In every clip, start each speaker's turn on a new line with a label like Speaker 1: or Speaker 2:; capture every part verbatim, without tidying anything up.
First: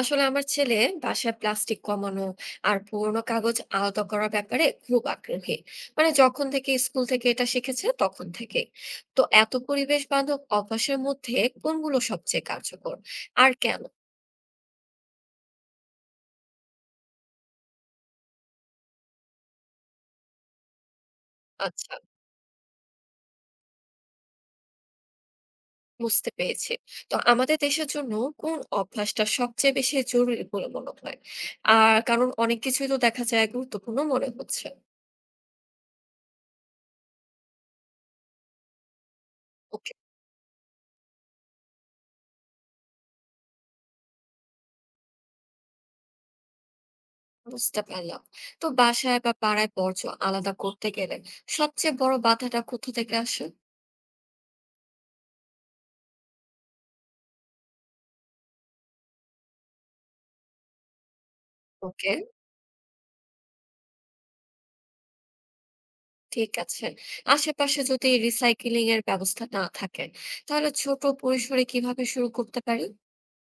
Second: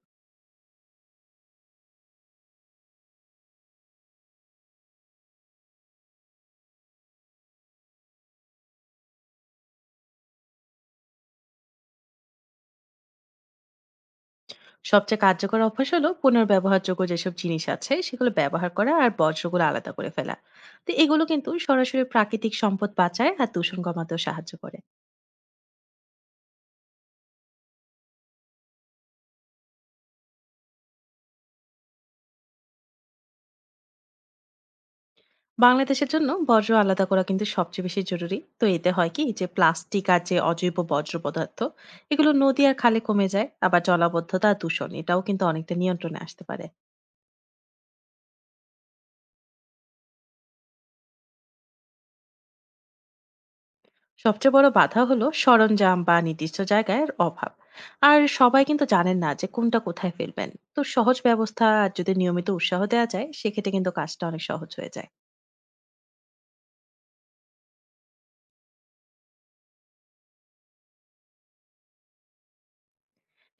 Speaker 1: আসলে আমার ছেলে বাসায় প্লাস্টিক কমানো আর পুরোনো কাগজ আলাদা করার ব্যাপারে খুব আগ্রহী। মানে যখন থেকে স্কুল থেকে এটা শিখেছে তখন থেকে। তো এত পরিবেশ বান্ধব অভ্যাসের মধ্যে কোনগুলো সবচেয়ে কার্যকর আর কেন?
Speaker 2: সবচেয়ে কার্যকর অভ্যাস হলো পুনর্ব্যবহারযোগ্য যেসব জিনিস আছে সেগুলো ব্যবহার করা আর বর্জ্যগুলো আলাদা করে ফেলা। তো এগুলো কিন্তু
Speaker 1: আচ্ছা,
Speaker 2: সরাসরি প্রাকৃতিক সম্পদ বাঁচায় আর দূষণ কমাতেও সাহায্য করে।
Speaker 1: বুঝতে পেরেছি। তো আমাদের দেশের জন্য কোন অভ্যাসটা সবচেয়ে বেশি জরুরি বলে মনে হয়? আর কারণ অনেক কিছুই তো দেখা যায় গুরুত্বপূর্ণ মনে হচ্ছে।
Speaker 2: বাংলাদেশের জন্য বর্জ্য আলাদা করা কিন্তু সবচেয়ে বেশি জরুরি। তো এতে হয় কি যে প্লাস্টিক আর যে অজৈব বর্জ্য পদার্থ এগুলো নদী আর খালে কমে যায়, আবার জলাবদ্ধতা আর দূষণ এটাও কিন্তু অনেকটা নিয়ন্ত্রণে আসতে পারে।
Speaker 1: বুঝতে পারলাম। তো বাসায় বা পাড়ায় বর্জ্য আলাদা করতে গেলে সবচেয়ে বড় বাধাটা কোথা থেকে আসে?
Speaker 2: সবচেয়ে বড় বাধা হলো সরঞ্জাম বা নির্দিষ্ট জায়গার অভাব, আর সবাই কিন্তু জানেন না যে কোনটা কোথায় ফেলবেন। তো সহজ ব্যবস্থা আর যদি
Speaker 1: ওকে,
Speaker 2: নিয়মিত উৎসাহ দেওয়া যায় সেক্ষেত্রে কিন্তু কাজটা অনেক সহজ হয়ে যায়।
Speaker 1: ঠিক আছে। আশেপাশে যদি রিসাইকেলিং এর ব্যবস্থা না থাকে, তাহলে ছোট পরিসরে কিভাবে শুরু করতে পারি?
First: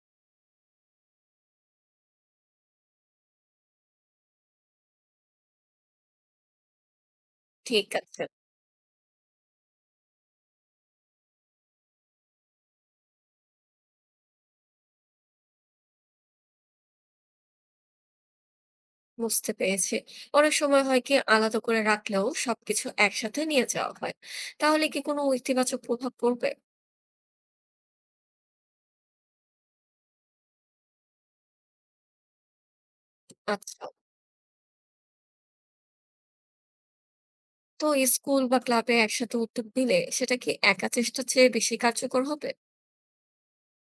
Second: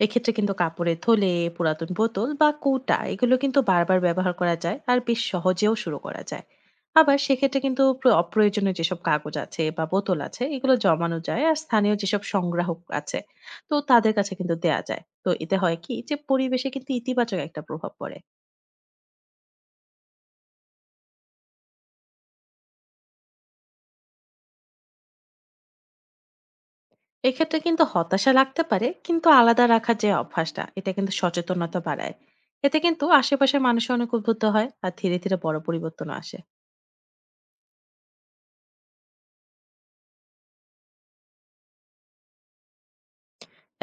Speaker 2: এক্ষেত্রে কিন্তু কাপড়ের থলে, পুরাতন বোতল বা কৌটা এগুলো কিন্তু বারবার ব্যবহার করা যায় আর বেশ সহজেও শুরু করা যায়। আবার সেক্ষেত্রে কিন্তু
Speaker 1: ঠিক
Speaker 2: প্র-
Speaker 1: আছে,
Speaker 2: অপ্রয়োজনীয় যেসব কাগজ আছে বা বোতল আছে এগুলো জমানো যায় আর স্থানীয় যেসব সংগ্রাহক আছে তো তাদের কাছে কিন্তু দেয়া যায়। তো এতে হয় কি যে পরিবেশে কিন্তু ইতিবাচক একটা প্রভাব পড়ে।
Speaker 1: বুঝতে পেরেছি। অনেক সময় হয় কি আলাদা করে রাখলেও সবকিছু একসাথে নিয়ে যাওয়া হয়। তাহলে কি কোনো ইতিবাচক প্রভাব পড়বে?
Speaker 2: এক্ষেত্রে কিন্তু হতাশা লাগতে পারে, কিন্তু আলাদা রাখার যে অভ্যাসটা এটা কিন্তু সচেতনতা বাড়ায়। এতে কিন্তু আশেপাশের মানুষ
Speaker 1: আচ্ছা,
Speaker 2: অনেক উদ্বুদ্ধ হয় আর ধীরে ধীরে বড় পরিবর্তন আসে।
Speaker 1: তো স্কুল বা ক্লাবে একসাথে উদ্যোগ নিলে সেটা কি একা চেষ্টার চেয়ে বেশি কার্যকর হবে?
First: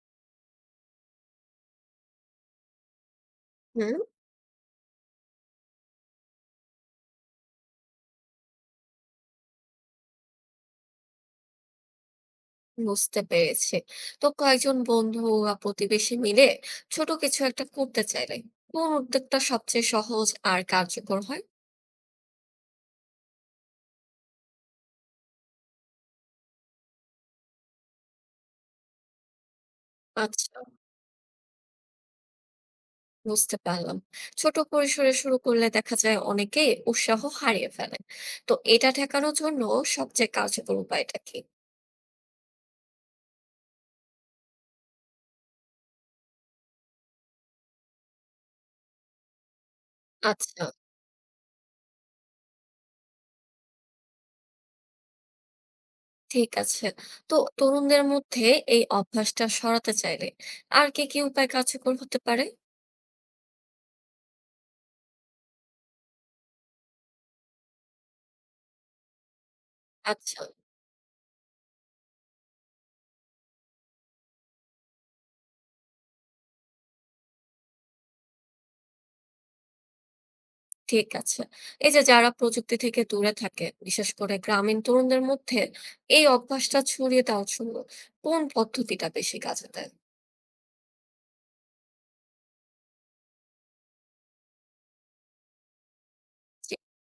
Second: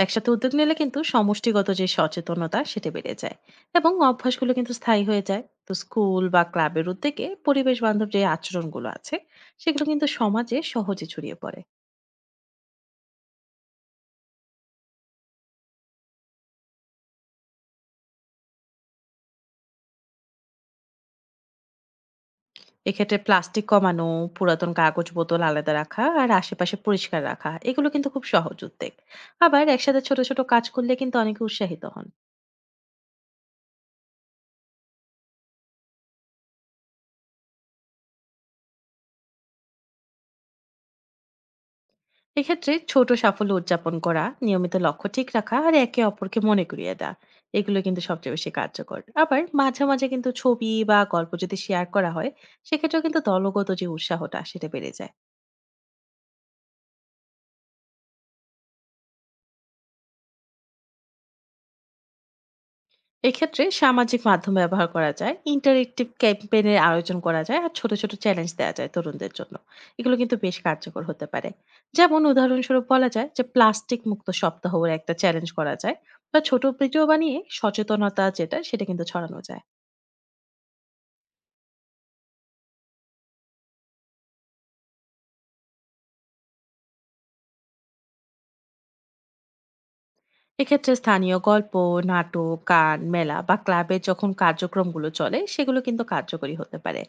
Speaker 2: একসাথে উদ্যোগ নিলে কিন্তু সমষ্টিগত যে সচেতনতা সেটা বেড়ে যায় এবং
Speaker 1: হুম।
Speaker 2: অভ্যাসগুলো কিন্তু স্থায়ী হয়ে যায়। তো স্কুল বা ক্লাবের উদ্যোগে পরিবেশ বান্ধব যে আচরণগুলো আছে সেগুলো কিন্তু সমাজে সহজে ছড়িয়ে পড়ে।
Speaker 1: বুঝতে পেরেছি। তো কয়েকজন বন্ধু বা প্রতিবেশী মিলে ছোট কিছু একটা করতে চাইলে কোন উদ্যোগটা সবচেয়ে সহজ আর কার্যকর হয়?
Speaker 2: এক্ষেত্রে প্লাস্টিক কমানো, পুরাতন কাগজ বোতল আলাদা রাখা আর আশেপাশে পরিষ্কার রাখা এগুলো কিন্তু খুব সহজ উদ্যোগ। আবার একসাথে ছোট ছোট
Speaker 1: আচ্ছা,
Speaker 2: কাজ করলে কিন্তু অনেকে উৎসাহিত হন।
Speaker 1: বুঝতে পারলাম। ছোট পরিসরে শুরু করলে দেখা যায় অনেকেই উৎসাহ হারিয়ে ফেলে। তো এটা ঠেকানোর জন্য সবচেয়ে কার্যকর উপায়টা কি?
Speaker 2: এক্ষেত্রে ছোট সাফল্য উদযাপন করা, নিয়মিত লক্ষ্য ঠিক রাখা আর একে অপরকে মনে করিয়ে দেওয়া এগুলো কিন্তু সবচেয়ে বেশি কার্যকর। আবার মাঝে মাঝে কিন্তু
Speaker 1: আচ্ছা,
Speaker 2: ছবি বা গল্প যদি শেয়ার করা হয় সেক্ষেত্রেও কিন্তু দলগত যে উৎসাহটা সেটা বেড়ে যায়।
Speaker 1: ঠিক আছে। তো তরুণদের মধ্যে এই অভ্যাসটা সরাতে চাইলে আর কি কি উপায় কার্যকর হতে পারে?
Speaker 2: এক্ষেত্রে সামাজিক মাধ্যম ব্যবহার করা যায়, ইন্টারেক্টিভ ক্যাম্পেইনের আয়োজন করা যায় আর ছোট ছোট চ্যালেঞ্জ দেওয়া যায় তরুণদের জন্য। এগুলো কিন্তু
Speaker 1: আচ্ছা।
Speaker 2: বেশ কার্যকর হতে পারে। যেমন উদাহরণস্বরূপ বলা যায় যে প্লাস্টিক মুক্ত সপ্তাহ বলে একটা চ্যালেঞ্জ করা যায়, বা ছোট ভিডিও বানিয়ে সচেতনতা যেটা সেটা কিন্তু ছড়ানো যায়।
Speaker 1: ঠিক আছে। এই যে যারা প্রযুক্তি থেকে দূরে থাকে, বিশেষ করে গ্রামীণ তরুণদের মধ্যে এই অভ্যাসটা ছড়িয়ে দেওয়ার জন্য কোন পদ্ধতিটা বেশি কাজে দেয়?
Speaker 2: এক্ষেত্রে স্থানীয় গল্প, নাটক, গান, মেলা বা ক্লাবের যখন কার্যক্রমগুলো চলে সেগুলো কিন্তু কার্যকরী
Speaker 1: জি।
Speaker 2: হতে পারে।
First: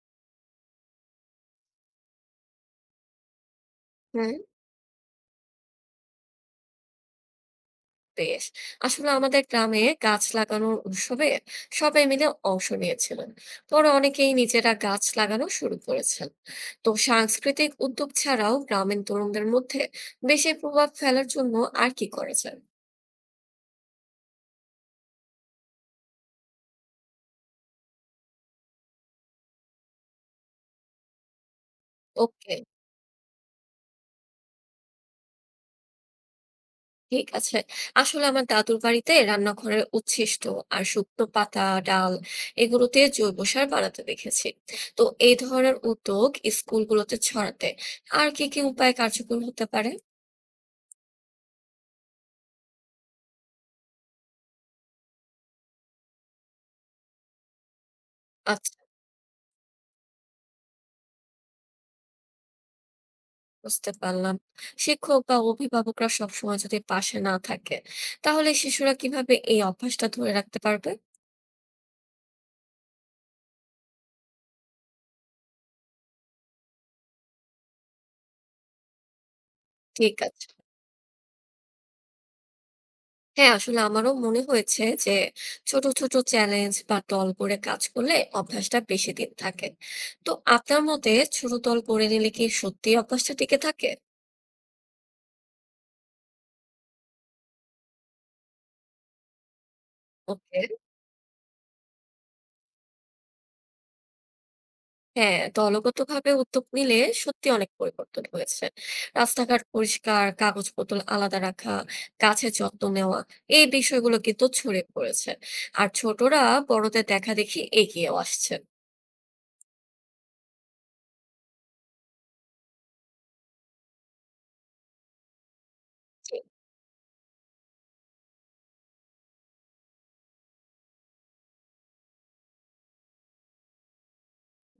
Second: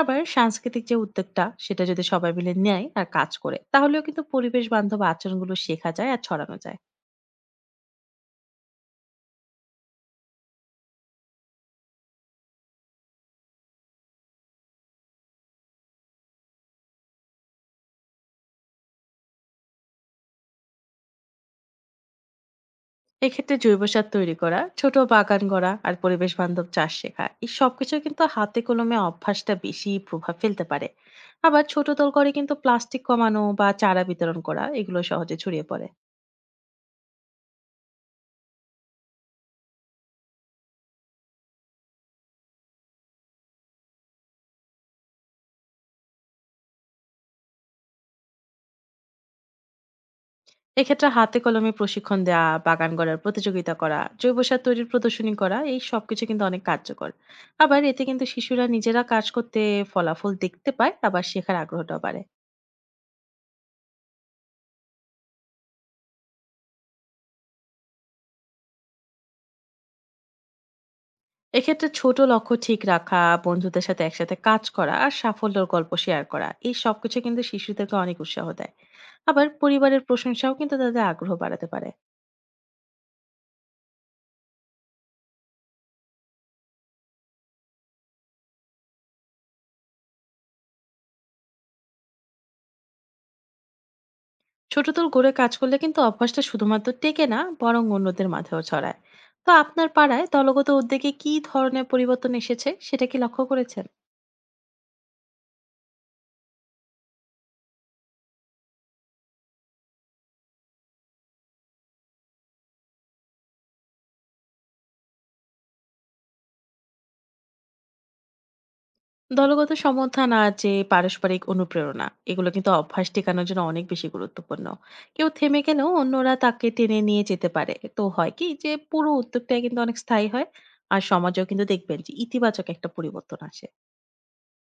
Speaker 2: আবার সাংস্কৃতিক যে উদ্যোগটা সেটা যদি সবাই মিলে নেয় আর কাজ করে তাহলেও কিন্তু
Speaker 1: হুম,
Speaker 2: পরিবেশ বান্ধব আচরণগুলো শেখা যায় আর ছড়ানো যায়।
Speaker 1: বেশ। আসলে আমাদের গ্রামে গাছ লাগানোর উৎসবে সবাই মিলে অংশ নিয়েছিলেন। পরে অনেকেই নিজেরা গাছ লাগানো শুরু করেছেন। তো সাংস্কৃতিক উদ্যোগ ছাড়াও গ্রামীণ তরুণদের মধ্যে বেশি প্রভাব ফেলার জন্য আর কি করা যায়?
Speaker 2: এক্ষেত্রে জৈব সার তৈরি করা, ছোট বাগান গড়া আর পরিবেশ বান্ধব চাষ শেখা এই সবকিছু কিন্তু হাতে কলমে অভ্যাসটা বেশি প্রভাব ফেলতে পারে। আবার ছোট দল করে কিন্তু
Speaker 1: ওকে।
Speaker 2: প্লাস্টিক কমানো বা চারা বিতরণ করা এগুলো সহজে ছড়িয়ে পড়ে।
Speaker 1: ঠিক আছে। আসলে আমার দাদুর বাড়িতে রান্নাঘরের উচ্ছিষ্ট আর শুকনো পাতা, ডাল এগুলো দিয়ে জৈব সার বানাতে দেখেছি। তো এই ধরনের উদ্যোগ স্কুলগুলোতে ছড়াতে আর কি, কি উপায় কার্যকর হতে পারে?
Speaker 2: এক্ষেত্রে হাতে কলমে প্রশিক্ষণ দেওয়া, বাগান গড়ার প্রতিযোগিতা করা, জৈব সার তৈরির প্রদর্শনী করা এই সবকিছু কিন্তু অনেক কার্যকর। আবার এতে কিন্তু শিশুরা
Speaker 1: আচ্ছা,
Speaker 2: নিজেরা কাজ করতে ফলাফল দেখতে পায়, আবার শেখার আগ্রহটাও বাড়ে।
Speaker 1: বুঝতে পারলাম। শিক্ষক বা অভিভাবকরা সবসময় যদি পাশে না থাকে, তাহলে শিশুরা কিভাবে এই অভ্যাসটা ধরে রাখতে পারবে?
Speaker 2: এক্ষেত্রে ছোট লক্ষ্য ঠিক রাখা, বন্ধুদের সাথে একসাথে কাজ করা আর সাফল্যের গল্প শেয়ার করা এই সবকিছু কিন্তু শিশুদেরকে অনেক উৎসাহ দেয়। আবার পরিবারের
Speaker 1: ঠিক আছে।
Speaker 2: প্রশংসাও কিন্তু তাদের আগ্রহ বাড়াতে পারে।
Speaker 1: হ্যাঁ আসলে আমারও মনে হয়েছে যে ছোট ছোট চ্যালেঞ্জ বা দল করে কাজ করলে অভ্যাসটা বেশি দিন থাকে। তো আপনার মতে ছোট দল করে নিলে কি সত্যি অভ্যাসটা টিকে থাকে?
Speaker 2: ছোট দল গড়ে কাজ করলে কিন্তু অভ্যাসটা শুধুমাত্র টেকে না, বরং অন্যদের মাঝেও ছড়ায়। তো আপনার পাড়ায়
Speaker 1: ওকে।
Speaker 2: দলগত উদ্যোগে কি ধরনের পরিবর্তন এসেছে সেটা কি লক্ষ্য করেছেন?
Speaker 1: হ্যাঁ, দলগত ভাবে উদ্যোগ নিলে সত্যি অনেক পরিবর্তন হয়েছে। রাস্তাঘাট পরিষ্কার, কাগজ বোতল আলাদা রাখা, গাছের যত্ন নেওয়া, এই বিষয়গুলো কিন্তু ছড়িয়ে পড়েছে। আর ছোটরা বড়দের দেখা দেখি এগিয়েও আসছে।
Speaker 2: দলগত সমর্থন আর যে পারস্পরিক অনুপ্রেরণা এগুলো কিন্তু অভ্যাস টেকানোর জন্য অনেক বেশি গুরুত্বপূর্ণ। কেউ থেমে গেলেও অন্যরা তাকে টেনে নিয়ে যেতে পারে। তো হয় কি যে পুরো উদ্যোগটা কিন্তু অনেক স্থায়ী হয় আর সমাজেও কিন্তু দেখবেন যে ইতিবাচক একটা পরিবর্তন আসে।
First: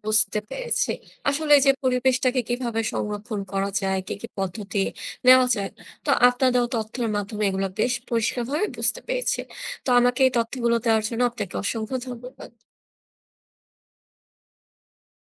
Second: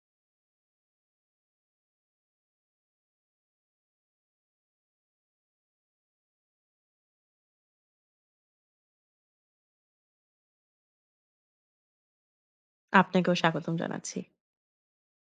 Speaker 1: বুঝতে পেরেছি। আসলে এই যে পরিবেশটাকে কিভাবে সংরক্ষণ করা যায়, কি, কি পদ্ধতি নেওয়া যায়। তো আপনার দেওয়া তথ্যের মাধ্যমে এগুলো বেশ পরিষ্কারভাবে বুঝতে পেরেছি। তো আমাকে এই তথ্যগুলো দেওয়ার জন্য আপনাকে অসংখ্য ধন্যবাদ।
Speaker 2: আপনাকেও স্বাগতম জানাচ্ছি।